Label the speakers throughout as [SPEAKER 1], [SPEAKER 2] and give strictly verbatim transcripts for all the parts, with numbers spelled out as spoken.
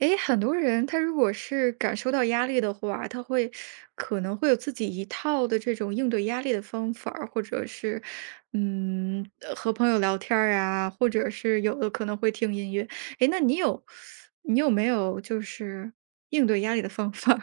[SPEAKER 1] 诶，很多人他如果是感受到压力的话，他会可能会有自己一套的这种应对压力的方法儿或者是，嗯，呃和朋友聊天儿啊，或者是有的可能会听音乐。诶，那你有你有没有就是应对压力的方法儿？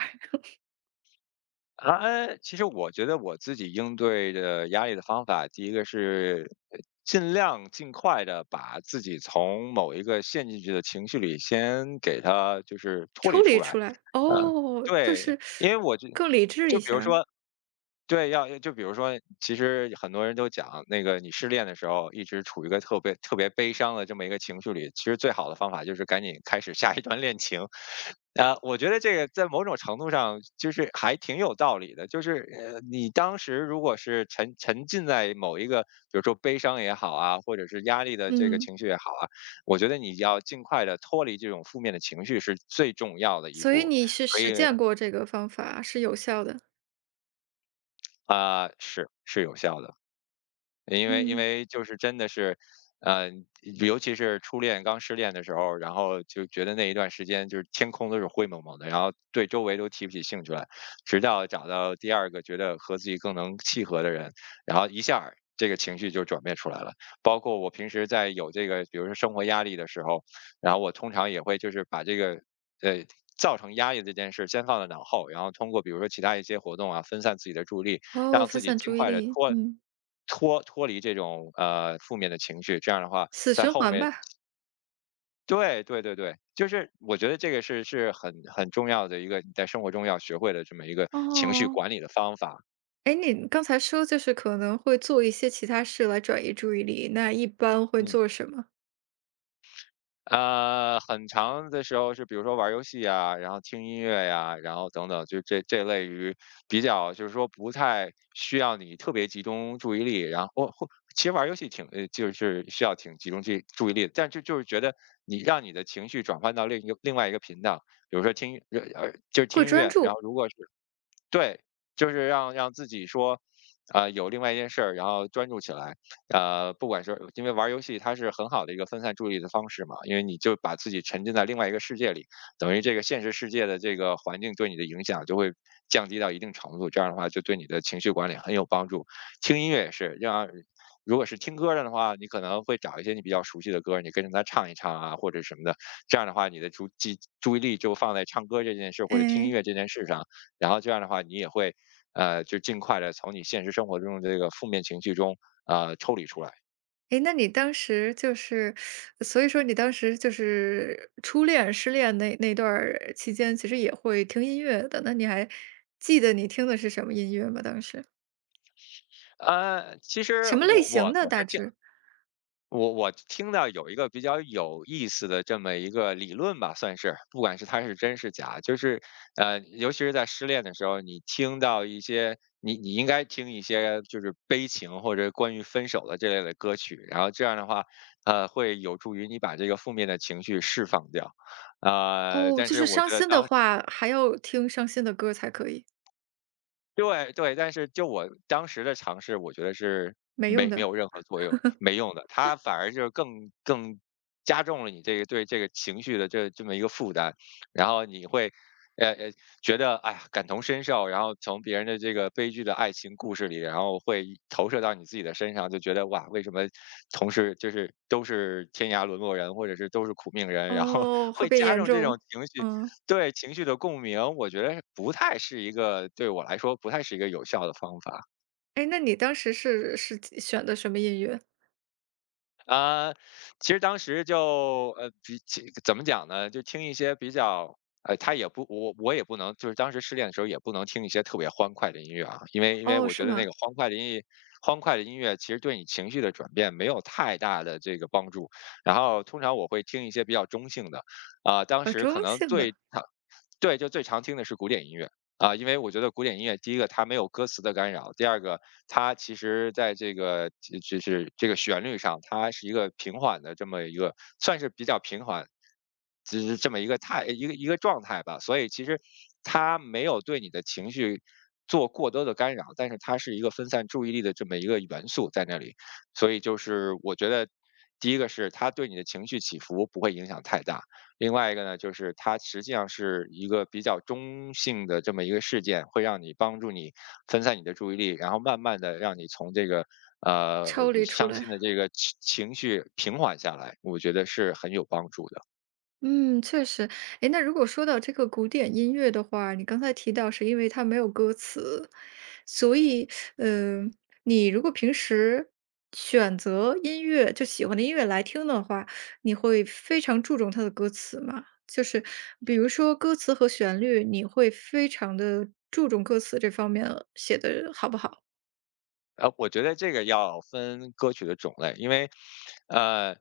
[SPEAKER 2] 啊，呃其实我觉得我自己应对的压力的方法，第一个是呃尽量尽快的把自己从某一个陷进去的情绪里先给它就是 脱离
[SPEAKER 1] 抽
[SPEAKER 2] 出
[SPEAKER 1] 离
[SPEAKER 2] 来。
[SPEAKER 1] 出来？
[SPEAKER 2] 啊。
[SPEAKER 1] 哦，就
[SPEAKER 2] 对，
[SPEAKER 1] 是
[SPEAKER 2] 因为我就
[SPEAKER 1] 更理智
[SPEAKER 2] 就
[SPEAKER 1] 一
[SPEAKER 2] 比
[SPEAKER 1] 下
[SPEAKER 2] 如
[SPEAKER 1] 儿。
[SPEAKER 2] 说对，要就比如说，其实很多人都讲，那个你失恋的时候一直处于一个特别特别悲伤的这么一个情绪里，其实最好的方法就是赶紧开始下一段恋情。呃，我觉得这个在某种程度上就是还挺有道理的，就是呃，你当时如果是沉沉浸在某一个，比如说悲伤也好啊，或者是压力的这个
[SPEAKER 1] 嗯，
[SPEAKER 2] 情绪也好啊，我觉得你要尽快的脱离这种负面的情绪是最重要的一
[SPEAKER 1] 所以
[SPEAKER 2] 步，
[SPEAKER 1] 你是
[SPEAKER 2] 可
[SPEAKER 1] 实
[SPEAKER 2] 以
[SPEAKER 1] 践过这个方法，是有效的？
[SPEAKER 2] 啊、呃是是有效的。因为因
[SPEAKER 1] 嗯。
[SPEAKER 2] 为就是真的是，呃，尤其是初恋刚失恋的时候，然后就觉得那一段时间就是天空都是灰蒙蒙的，然后对周围都提不起兴趣来，直到找到第二个觉得和自己更能契合的人，然后一下儿这个情绪就转变出来了。包括我平时在有这个，比如说生活压力的时候，然后我通常也会就是把这个，呃。造成压力这件事，先放在脑后，然后通过比如说其他一些活动啊，分散自己的注意力，
[SPEAKER 1] 哦，
[SPEAKER 2] 让
[SPEAKER 1] 分
[SPEAKER 2] 自己
[SPEAKER 1] 散
[SPEAKER 2] 尽
[SPEAKER 1] 注意
[SPEAKER 2] 快的
[SPEAKER 1] 力。
[SPEAKER 2] 脱
[SPEAKER 1] 嗯。
[SPEAKER 2] 脱脱离这种，呃，负面的情绪，这样的话
[SPEAKER 1] 死
[SPEAKER 2] 在
[SPEAKER 1] 循
[SPEAKER 2] 后
[SPEAKER 1] 环
[SPEAKER 2] 面
[SPEAKER 1] 吧。
[SPEAKER 2] 对对对对，就是我觉得这个是是很很重要的一个你在生活中要学会的这么一个情绪
[SPEAKER 1] 哦，
[SPEAKER 2] 管理的方法，
[SPEAKER 1] 哎，你刚才说就是可能会做一些其他事来转移注意力，那一般会
[SPEAKER 2] 嗯。
[SPEAKER 1] 做什么？
[SPEAKER 2] 呃，很长的时候是比如说玩儿游戏呀，然后听音乐呀，然后等等，就这这类于比较就是说不太需要你特别集中注意力，然后或其实玩儿游戏挺呃，就是需要挺集中注意注意力的，但就就是觉得你让你的情绪转换到另一个另外一个频道，比如说听呃，呃就是
[SPEAKER 1] 会
[SPEAKER 2] 听音
[SPEAKER 1] 专
[SPEAKER 2] 乐，然
[SPEAKER 1] 注。
[SPEAKER 2] 后如果是对，就是让让自己说，呃，有另外一件事儿，然后专注起来。呃，不管是因为玩儿游戏，它是很好的一个分散注意力的方式嘛，因为你就把自己沉浸在另外一个世界里，等于这个现实世界的这个环境对你的影响就会降低到一定程度，这样的话就对你的情绪管理很有帮助。听音乐也是，让如果是听歌儿的话，你可能会找一些你比较熟悉的歌儿，你跟着它唱一唱啊，或者什么的。这样的话，你的注记注意力就放在唱歌这件事或者听音
[SPEAKER 1] 哎，
[SPEAKER 2] 乐这件事上，然后这样的话，你也会，呃，就尽快的从你现实生活中的这个负面情绪中，呃，抽离出来。
[SPEAKER 1] 哎，那你当时就是，所以说你当时就是初恋、失恋那那段儿期间，其实也会听音乐的。那你还记得你听的是什么音乐吗？当时
[SPEAKER 2] 呃，其实
[SPEAKER 1] 什么类
[SPEAKER 2] 我
[SPEAKER 1] 型
[SPEAKER 2] 我
[SPEAKER 1] 的？
[SPEAKER 2] 我是
[SPEAKER 1] 大
[SPEAKER 2] 听
[SPEAKER 1] 致？
[SPEAKER 2] 我我听到有一个比较有意思的这么一个理论吧，算是，不管是它是真是假，就是呃，尤其是在失恋的时候，你听到一些你你应该听一些就是悲情或者关于分手的这类的歌曲，然后这样的话，呃，会有助于你把这个负面的情绪释放掉。呃，
[SPEAKER 1] 哦，
[SPEAKER 2] 但
[SPEAKER 1] 就
[SPEAKER 2] 是
[SPEAKER 1] 是
[SPEAKER 2] 我
[SPEAKER 1] 伤
[SPEAKER 2] 觉得
[SPEAKER 1] 心的
[SPEAKER 2] 当
[SPEAKER 1] 话，还要听伤心的歌才可以？
[SPEAKER 2] 对对，但是就我当时的尝试，我觉得是
[SPEAKER 1] 没
[SPEAKER 2] 没
[SPEAKER 1] 用
[SPEAKER 2] 没
[SPEAKER 1] 的。
[SPEAKER 2] 有任何作用，没用的。它反而就是更更加重了你这个对这个情绪的这这么一个负担，然后你会，呃呃，觉得哎呀感同身受，然后从别人的这个悲剧的爱情故事里，然后会投射到你自己的身上，就觉得哇，为什么同事就是都是天涯沦落人，或者是都是苦命人，然后
[SPEAKER 1] 哦，会
[SPEAKER 2] 会
[SPEAKER 1] 变
[SPEAKER 2] 加
[SPEAKER 1] 严
[SPEAKER 2] 重这种
[SPEAKER 1] 重。
[SPEAKER 2] 情绪，
[SPEAKER 1] 嗯。
[SPEAKER 2] 对，情绪的共鸣，我觉得不太是一个对我来说不太是一个有效的方法。
[SPEAKER 1] 哎，那你当时是是选的什么音乐？
[SPEAKER 2] 啊、呃其实当时就呃，比起怎么讲呢？就听一些比较。呃，他也不，我我也不能，就是当时失恋的时候也不能听一些特别欢快的音乐啊，因为因为
[SPEAKER 1] 哦，
[SPEAKER 2] 我觉
[SPEAKER 1] 是
[SPEAKER 2] 得那
[SPEAKER 1] 吗？
[SPEAKER 2] 个欢快的音乐，欢快的音乐其实对你情绪的转变没有太大的这个帮助。然后通常我会听一些比较中性的，啊、当
[SPEAKER 1] 啊，
[SPEAKER 2] 时可
[SPEAKER 1] 中
[SPEAKER 2] 能
[SPEAKER 1] 性的。
[SPEAKER 2] 最常，对，就最常听的是古典音乐。啊，因为我觉得古典音乐，第一个它没有歌词的干扰，第二个它其实在这个就就是这个旋律上，它是一个平缓的这么一个，算是比较平缓，就是这么一个态一个一个状态吧。所以其实它没有对你的情绪做过多的干扰，但是它是一个分散注意力的这么一个元素在那里。所以就是我觉得，第一个是它对你的情绪起伏不会影响太大，另外一个呢，就是它实际上是一个比较中性的这么一个事件，会让你帮助你分散你的注意力，然后慢慢的让你从这个呃
[SPEAKER 1] 抽离出
[SPEAKER 2] 伤心
[SPEAKER 1] 来。
[SPEAKER 2] 的这个情情绪平缓下来，我觉得是很有帮助的。
[SPEAKER 1] 嗯，确实。哎，那如果说到这个古典音乐的话，你刚才提到是因为它没有歌词，所以，嗯、你如果平时选择音乐，就喜欢的音乐来听的话，你会非常注重它的歌词吗？就是比如说歌词和旋律，你会非常的注重歌词这方面写的好不好？
[SPEAKER 2] 呃，我觉得这个要分歌曲的种类，因为，呃，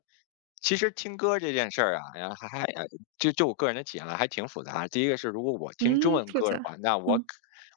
[SPEAKER 2] 其实听歌这件事儿啊，然后还还呃就就我个人的体验了，还挺复杂。第一个是，如果我听中
[SPEAKER 1] 嗯，
[SPEAKER 2] 文
[SPEAKER 1] 复
[SPEAKER 2] 歌的
[SPEAKER 1] 杂。
[SPEAKER 2] 话，那我可
[SPEAKER 1] 嗯。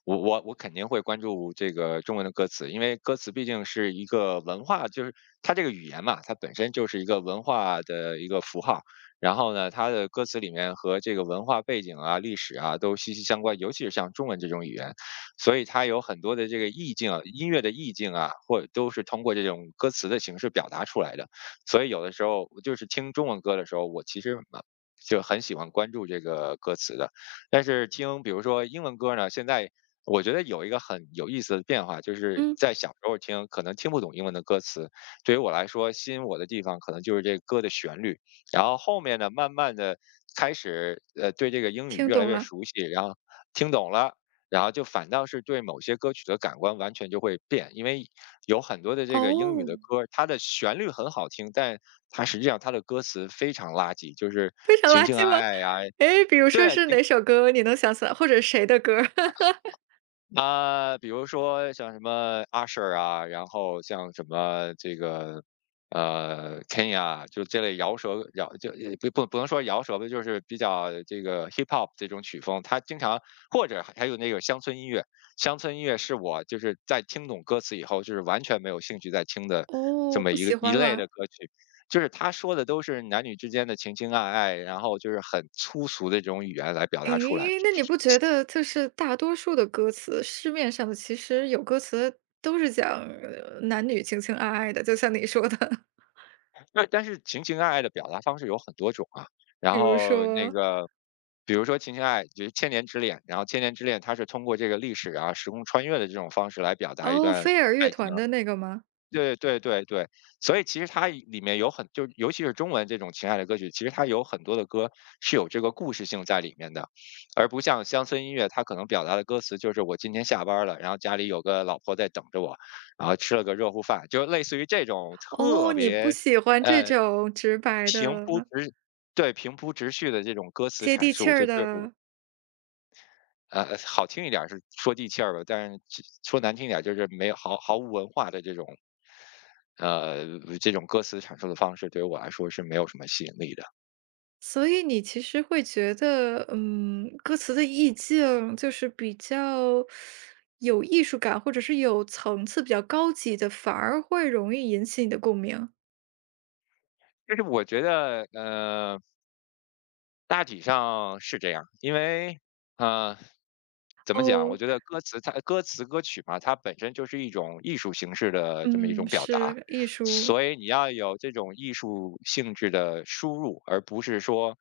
[SPEAKER 2] 我我我肯定会关注这个中文的歌词，因为歌词毕竟是一个文化，就是它这个语言嘛，它本身就是一个文化的一个符号。然后呢，它的歌词里面和这个文化背景啊、历史啊都息息相关，尤其是像中文这种语言。所以它有很多的这个意境啊，音乐的意境啊，或者都是通过这种歌词的形式表达出来的。所以有的时候就是听中文歌的时候，我其实呃就很喜欢关注这个歌词的。但是听比如说英文歌呢，现在我觉得有一个很有意思的变化，就是
[SPEAKER 1] 嗯。
[SPEAKER 2] 在小时候听可能听不懂英文的歌词，对于我来说吸引我的地方可能就是这歌的旋律。然后后面呢，慢慢的开始，呃，对这个英语
[SPEAKER 1] 听
[SPEAKER 2] 越来
[SPEAKER 1] 懂
[SPEAKER 2] 越
[SPEAKER 1] 了。
[SPEAKER 2] 熟悉，然后听懂了，然后就反倒是对某些歌曲的感官完全就会变，因为有很多的这个英语
[SPEAKER 1] 哦，
[SPEAKER 2] 的歌，它的旋律很好听，但它实际上它的歌词非常垃圾，就是
[SPEAKER 1] 非常
[SPEAKER 2] 情
[SPEAKER 1] 垃
[SPEAKER 2] 情爱
[SPEAKER 1] 圾吗？
[SPEAKER 2] 爱呀，
[SPEAKER 1] 诶，比如说
[SPEAKER 2] 对，
[SPEAKER 1] 是哪首歌你能想起来，或者谁的歌儿？
[SPEAKER 2] 啊，比如说像什么 Usher 啊，然后像什么这个呃 Kenya,啊就这类饶舌饶就也不不不能说饶舌吧，就是比较这个 hip hop 这种曲风，他经常或者还有那个乡村音乐，乡村音乐是我就是在听懂歌词以后，就是完全没有兴趣再听的这
[SPEAKER 1] 哦，
[SPEAKER 2] 么
[SPEAKER 1] 不
[SPEAKER 2] 一个
[SPEAKER 1] 喜
[SPEAKER 2] 一
[SPEAKER 1] 欢
[SPEAKER 2] 类
[SPEAKER 1] 了。
[SPEAKER 2] 的歌曲。就是他说的都是男女之间的情情爱爱，然后就是很粗俗的这种语言来表达出来。
[SPEAKER 1] 诶，那你不觉得就是大多数的歌词，市面上的其实有歌词都是讲，呃男女情情爱爱的，就像你说的。
[SPEAKER 2] 对，但是情情爱爱的表达方式有很多种啊。然
[SPEAKER 1] 比如
[SPEAKER 2] 后那
[SPEAKER 1] 说
[SPEAKER 2] 个，比如说情情爱爱就是《千年之恋》，然后《千年之恋》它是通过这个历史啊、时空穿越的这种方式来表达一
[SPEAKER 1] 哦，
[SPEAKER 2] 段
[SPEAKER 1] 飞儿乐
[SPEAKER 2] 爱情。
[SPEAKER 1] 团的那个吗？
[SPEAKER 2] 对对对对，所以其实它里面有很就尤其是中文这种情爱的歌曲，其实它有很多的歌是有这个故事性在里面的，而不像乡村音乐，它可能表达的歌词就是我今天下班儿了，然后家里有个老婆在等着我，然后吃了个热乎饭，就类似于这种特
[SPEAKER 1] 哦，你不
[SPEAKER 2] 别。
[SPEAKER 1] 喜欢这
[SPEAKER 2] 呃，
[SPEAKER 1] 种直白
[SPEAKER 2] 平铺
[SPEAKER 1] 的、
[SPEAKER 2] 直对，平铺直叙的这种歌词
[SPEAKER 1] 接
[SPEAKER 2] 阐
[SPEAKER 1] 地气
[SPEAKER 2] 述，
[SPEAKER 1] 儿
[SPEAKER 2] 就对我。
[SPEAKER 1] 的。
[SPEAKER 2] 呃，好听一点儿是说地气儿吧，但是其说难听一点儿就是没有毫毫无文化的这种呃，这种歌词阐述的方式，对于我来说是没有什么吸引力的。
[SPEAKER 1] 所以你其实会觉得，嗯，歌词的意境就是比较有艺术感，或者是有层次、比较高级的，反而会容易引起你的共鸣。
[SPEAKER 2] 就是我觉得，呃大体上是这样，因为，呃，怎么讲？我
[SPEAKER 1] 哦。
[SPEAKER 2] 觉得歌词它歌词歌曲嘛，它本身就是一种艺术形式的这么一
[SPEAKER 1] 嗯，
[SPEAKER 2] 种表达，
[SPEAKER 1] 是，艺术。
[SPEAKER 2] 所以你要有这种艺术性质的输入，而不是说，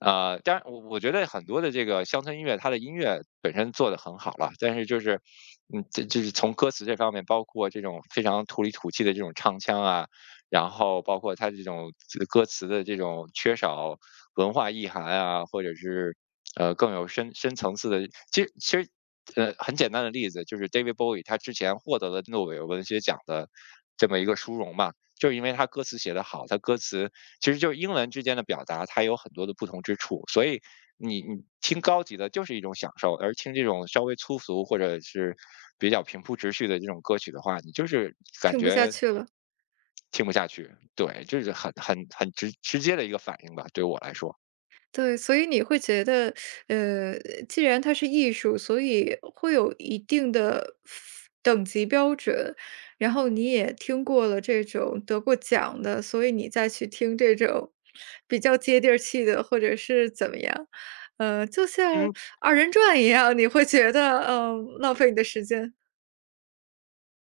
[SPEAKER 2] 呃，当然我我觉得很多的这个乡村音乐，它的音乐本身做得很好了，但是就是，嗯，这就是从歌词这方面，包括这种非常土里土气的这种唱腔啊，然后包括它这种歌词的这种缺少文化意涵啊，或者是呃更有深深层次的，其实其实呃很简单的例子就是 David Bowie,他之前获得了诺贝尔文学奖的这么一个殊荣嘛，就是因为他歌词写得好，他歌词其实就是英文之间的表达，它有很多的不同之处，所以你你听高级的就是一种享受，而听这种稍微粗俗或者是比较平铺直叙的这种歌曲的话，你就是感
[SPEAKER 1] 听不下
[SPEAKER 2] 觉
[SPEAKER 1] 去了。
[SPEAKER 2] 听不下去，对，这是很很很直直接的一个反应吧，对我来说。
[SPEAKER 1] 对，所以你会觉得，呃，既然它是艺术，所以会有一定的等级标准，然后你也听过了这种得过奖的，所以你再去听这种比较接地儿气的，或者是怎么样，呃，就像
[SPEAKER 2] 嗯，
[SPEAKER 1] 二人转一样，你会觉得，嗯、浪费你的时间？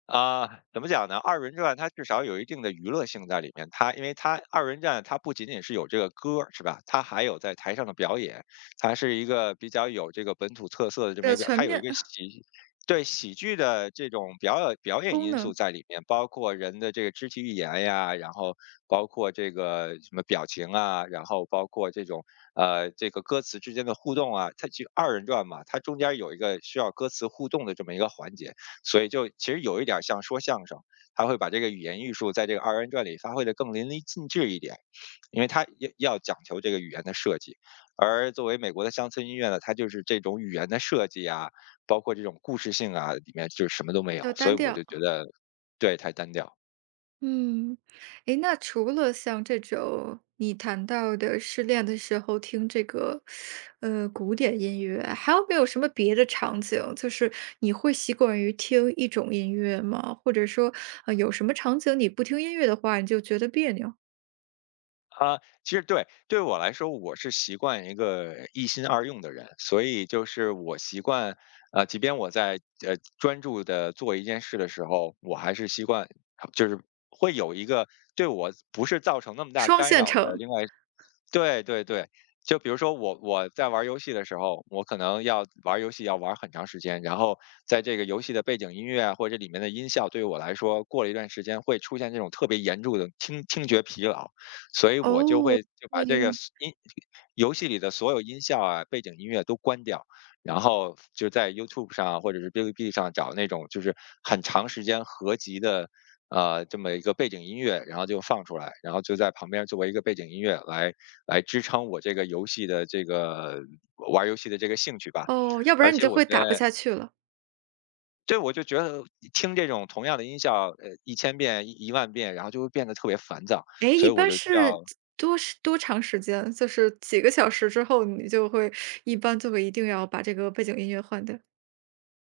[SPEAKER 2] 啊、怎么讲呢？二人转它至少有一定的娱乐性在里面。它因为它二人转，它不仅仅是有这个歌儿是吧？它还有在台上的表演，它是一个比较有这个本土特色的这
[SPEAKER 1] 比
[SPEAKER 2] 么一
[SPEAKER 1] 较
[SPEAKER 2] 个表，
[SPEAKER 1] 全
[SPEAKER 2] 它有一
[SPEAKER 1] 面。
[SPEAKER 2] 个喜对喜剧的这种表演表演
[SPEAKER 1] 功
[SPEAKER 2] 因素
[SPEAKER 1] 能
[SPEAKER 2] 在里面，包括人的这个肢体语言呀，然后包括这个什么表情啊，然后包括这种呃这个歌词之间的互动啊，它就二人转嘛，它中间有一个需要歌词互动的这么一个环节。所以就其实有一点儿像说相声，他会把这个语言艺术在这个二人转里发挥的更淋漓尽致一点，因为他要要讲求这个语言的设计。而作为美国的乡村音乐呢，它就是这种语言的设计啊，包括这种故事性啊，里面就是什么都没
[SPEAKER 1] 比
[SPEAKER 2] 有，
[SPEAKER 1] 较
[SPEAKER 2] 所以
[SPEAKER 1] 单
[SPEAKER 2] 我就
[SPEAKER 1] 调。
[SPEAKER 2] 觉得对，太单调。
[SPEAKER 1] 嗯，诶，那除了像这种你谈到的失恋的时候听这个，呃，古典音乐，还有没有什么别的场景，就是你会习惯于听一种音乐吗？或者说，呃，有什么场景你不听音乐的话，你就觉得别扭？
[SPEAKER 2] 啊，其实对，对我来说，我是习惯一个一心二用的人，所以就是我习惯，呃，即便我在呃专注的做一件事的时候，我还是习惯，就是会有一个对我不是造成那么大
[SPEAKER 1] 双
[SPEAKER 2] 干
[SPEAKER 1] 线
[SPEAKER 2] 扰的
[SPEAKER 1] 程。
[SPEAKER 2] 另外对对对，就比如说我我在玩儿游戏的时候，我可能要玩儿游戏要玩儿很长时间，然后在这个游戏的背景音乐啊，或者里面的音效，对于我来说，过了一段时间会出现这种特别严重的听听觉疲劳，所以我就
[SPEAKER 1] 哦，
[SPEAKER 2] 会就把这个
[SPEAKER 1] 对。
[SPEAKER 2] s- 音游戏里的所有音效啊、背景音乐都关掉，然后就在 YouTube 上啊或者是哔哩哔哩上找那种就是很长时间合集的。呃，这么一个背景音乐，然后就放出来，然后就在旁边作为一个背景音乐来来支撑我这个游戏的这个玩儿游戏的这个兴趣吧。
[SPEAKER 1] 哦，要不
[SPEAKER 2] 而
[SPEAKER 1] 然你
[SPEAKER 2] 且
[SPEAKER 1] 就
[SPEAKER 2] 我觉
[SPEAKER 1] 会打不
[SPEAKER 2] 得
[SPEAKER 1] 下去了。
[SPEAKER 2] 对，我就觉得听这种同样的音效，呃一千遍、一一万遍，然后就会变得特别烦躁，
[SPEAKER 1] 诶，
[SPEAKER 2] 所
[SPEAKER 1] 一
[SPEAKER 2] 以我
[SPEAKER 1] 般
[SPEAKER 2] 就需要
[SPEAKER 1] 是多时多长时间？就是几个小时之后，你就会一般就会一定要把这个背景音乐换掉？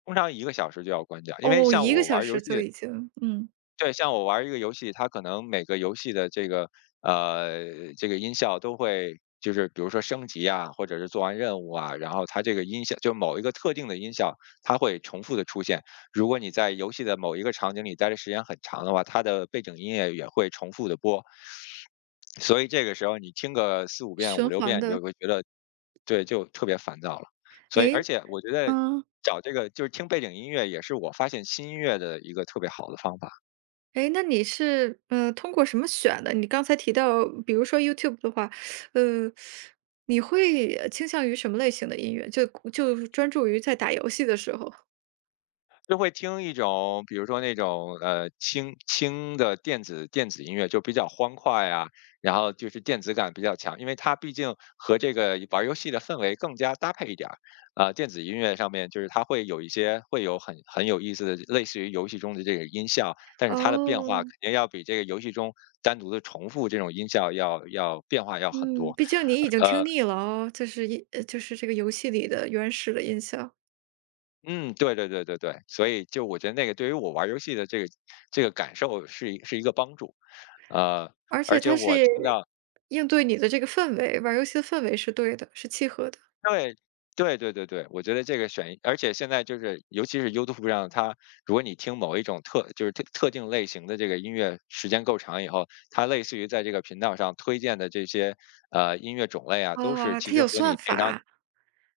[SPEAKER 2] 通常一个小时就要关掉。因为
[SPEAKER 1] 哦
[SPEAKER 2] 像
[SPEAKER 1] 一个
[SPEAKER 2] 我
[SPEAKER 1] 小
[SPEAKER 2] 玩儿游
[SPEAKER 1] 时就
[SPEAKER 2] 戏
[SPEAKER 1] 已经嗯，
[SPEAKER 2] 对，像我玩儿一个游戏，它可能每个游戏的这个呃这个音效都会，就是比如说升级啊，或者是做完任务啊，然后它这个音效就某一个特定的音效，它会重复的出现。如果你在游戏的某一个场景里待的时间很长的话，它的背景音乐也会重复的播，所以这个时候你听个四五遍、五
[SPEAKER 1] 循
[SPEAKER 2] 六
[SPEAKER 1] 环
[SPEAKER 2] 遍，你就
[SPEAKER 1] 的。
[SPEAKER 2] 会觉得对，就特别烦躁了。所以，而
[SPEAKER 1] 诶。
[SPEAKER 2] 且我觉得
[SPEAKER 1] 嗯。
[SPEAKER 2] 找这个就是听背景音乐，也是我发现新音乐的一个特别好的方法。
[SPEAKER 1] 诶，那你是，呃，通过什么选的？你刚才提到比如说 YouTube 的话，呃，你会，呃倾向于什么类型的音乐？就就专注于在打游戏的时候？
[SPEAKER 2] 就会听一种，比如说那种呃轻轻的电子电子音乐，就比较欢快啊，然后就是电子感比较强，因为它毕竟和这个玩儿游戏的氛围更加搭配一点儿。呃，电子音乐上面就是它会有一些会有很很有意思的，类似于游戏中的这个音效，但是它的变化肯
[SPEAKER 1] 哦，
[SPEAKER 2] 定要比这个游戏中单独的重复这种音效要要变化要很
[SPEAKER 1] 嗯，
[SPEAKER 2] 多。
[SPEAKER 1] 毕竟你已经听腻了哦，就是一呃，就是这个游戏里的原始的音效，
[SPEAKER 2] 嗯，对对对对对，所以就我觉得那个对于我玩儿游戏的这个这个感受是一是一个帮助。呃，
[SPEAKER 1] 而
[SPEAKER 2] 而
[SPEAKER 1] 且
[SPEAKER 2] 且
[SPEAKER 1] 它
[SPEAKER 2] 我
[SPEAKER 1] 是
[SPEAKER 2] 听到
[SPEAKER 1] 应对你的这个氛围，玩儿游戏的氛围是对的，是契合的。
[SPEAKER 2] 对，对对对对，我觉得这个选一而且现在就是尤其是 YouTube 上，它如果你听某一种特就是特特定类型的这个音乐时间够长以后，它类似于在这个频道上推荐的这些，呃，音乐种类啊，都是
[SPEAKER 1] 啊，
[SPEAKER 2] 其
[SPEAKER 1] 它
[SPEAKER 2] 实
[SPEAKER 1] 有
[SPEAKER 2] 和
[SPEAKER 1] 算
[SPEAKER 2] 你平常
[SPEAKER 1] 法。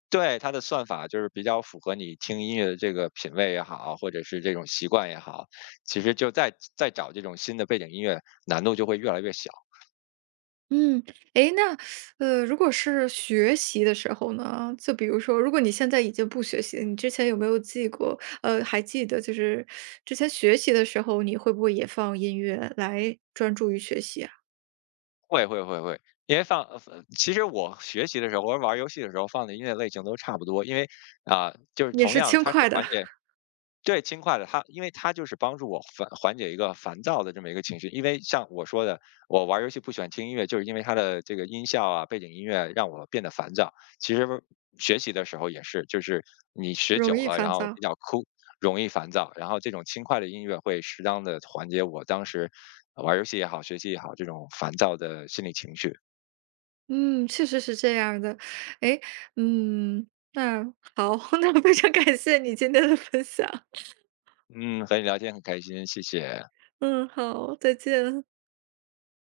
[SPEAKER 2] 对，它的算法就是比较符合你听音乐的这个品味也好，或者是这种习惯也好，其实就再再找这种新的背景音乐，难度就会越来越小。
[SPEAKER 1] 嗯，诶，那，呃，如果是学习的时候呢，就比如说，如果你现在已经不学习了，你之前有没有记过，呃，还记得就是之前学习的时候，你会不会也放音乐来专注于学习啊？
[SPEAKER 2] 会会会会，因为放呃其实我学习的时候，或者玩儿游戏的时候放的音乐类型都差不多，因为啊、就是
[SPEAKER 1] 也
[SPEAKER 2] 同
[SPEAKER 1] 是
[SPEAKER 2] 样的，
[SPEAKER 1] 轻
[SPEAKER 2] 它是
[SPEAKER 1] 快的，
[SPEAKER 2] 缓 解对，轻快的，它因为它就是帮助我缓缓解一个烦躁的这么一个情绪。因为像我说的，我玩儿游戏不喜欢听音乐，就是因为它的这个音效啊、背景音乐让我变得烦躁。其实学习的时候也是，就是你学久
[SPEAKER 1] 容易
[SPEAKER 2] 了，然
[SPEAKER 1] 烦
[SPEAKER 2] 后
[SPEAKER 1] 躁。
[SPEAKER 2] 比较枯，容易烦躁，然后这种轻快的音乐会适当的缓解我当时呃玩儿游戏也好、学习也好这种烦躁的心理情绪。
[SPEAKER 1] 嗯，确实是这样的。诶，嗯，那好，那非常感谢你今天的分享。
[SPEAKER 2] 嗯，和你聊天很开心，谢谢。
[SPEAKER 1] 嗯，好，再见。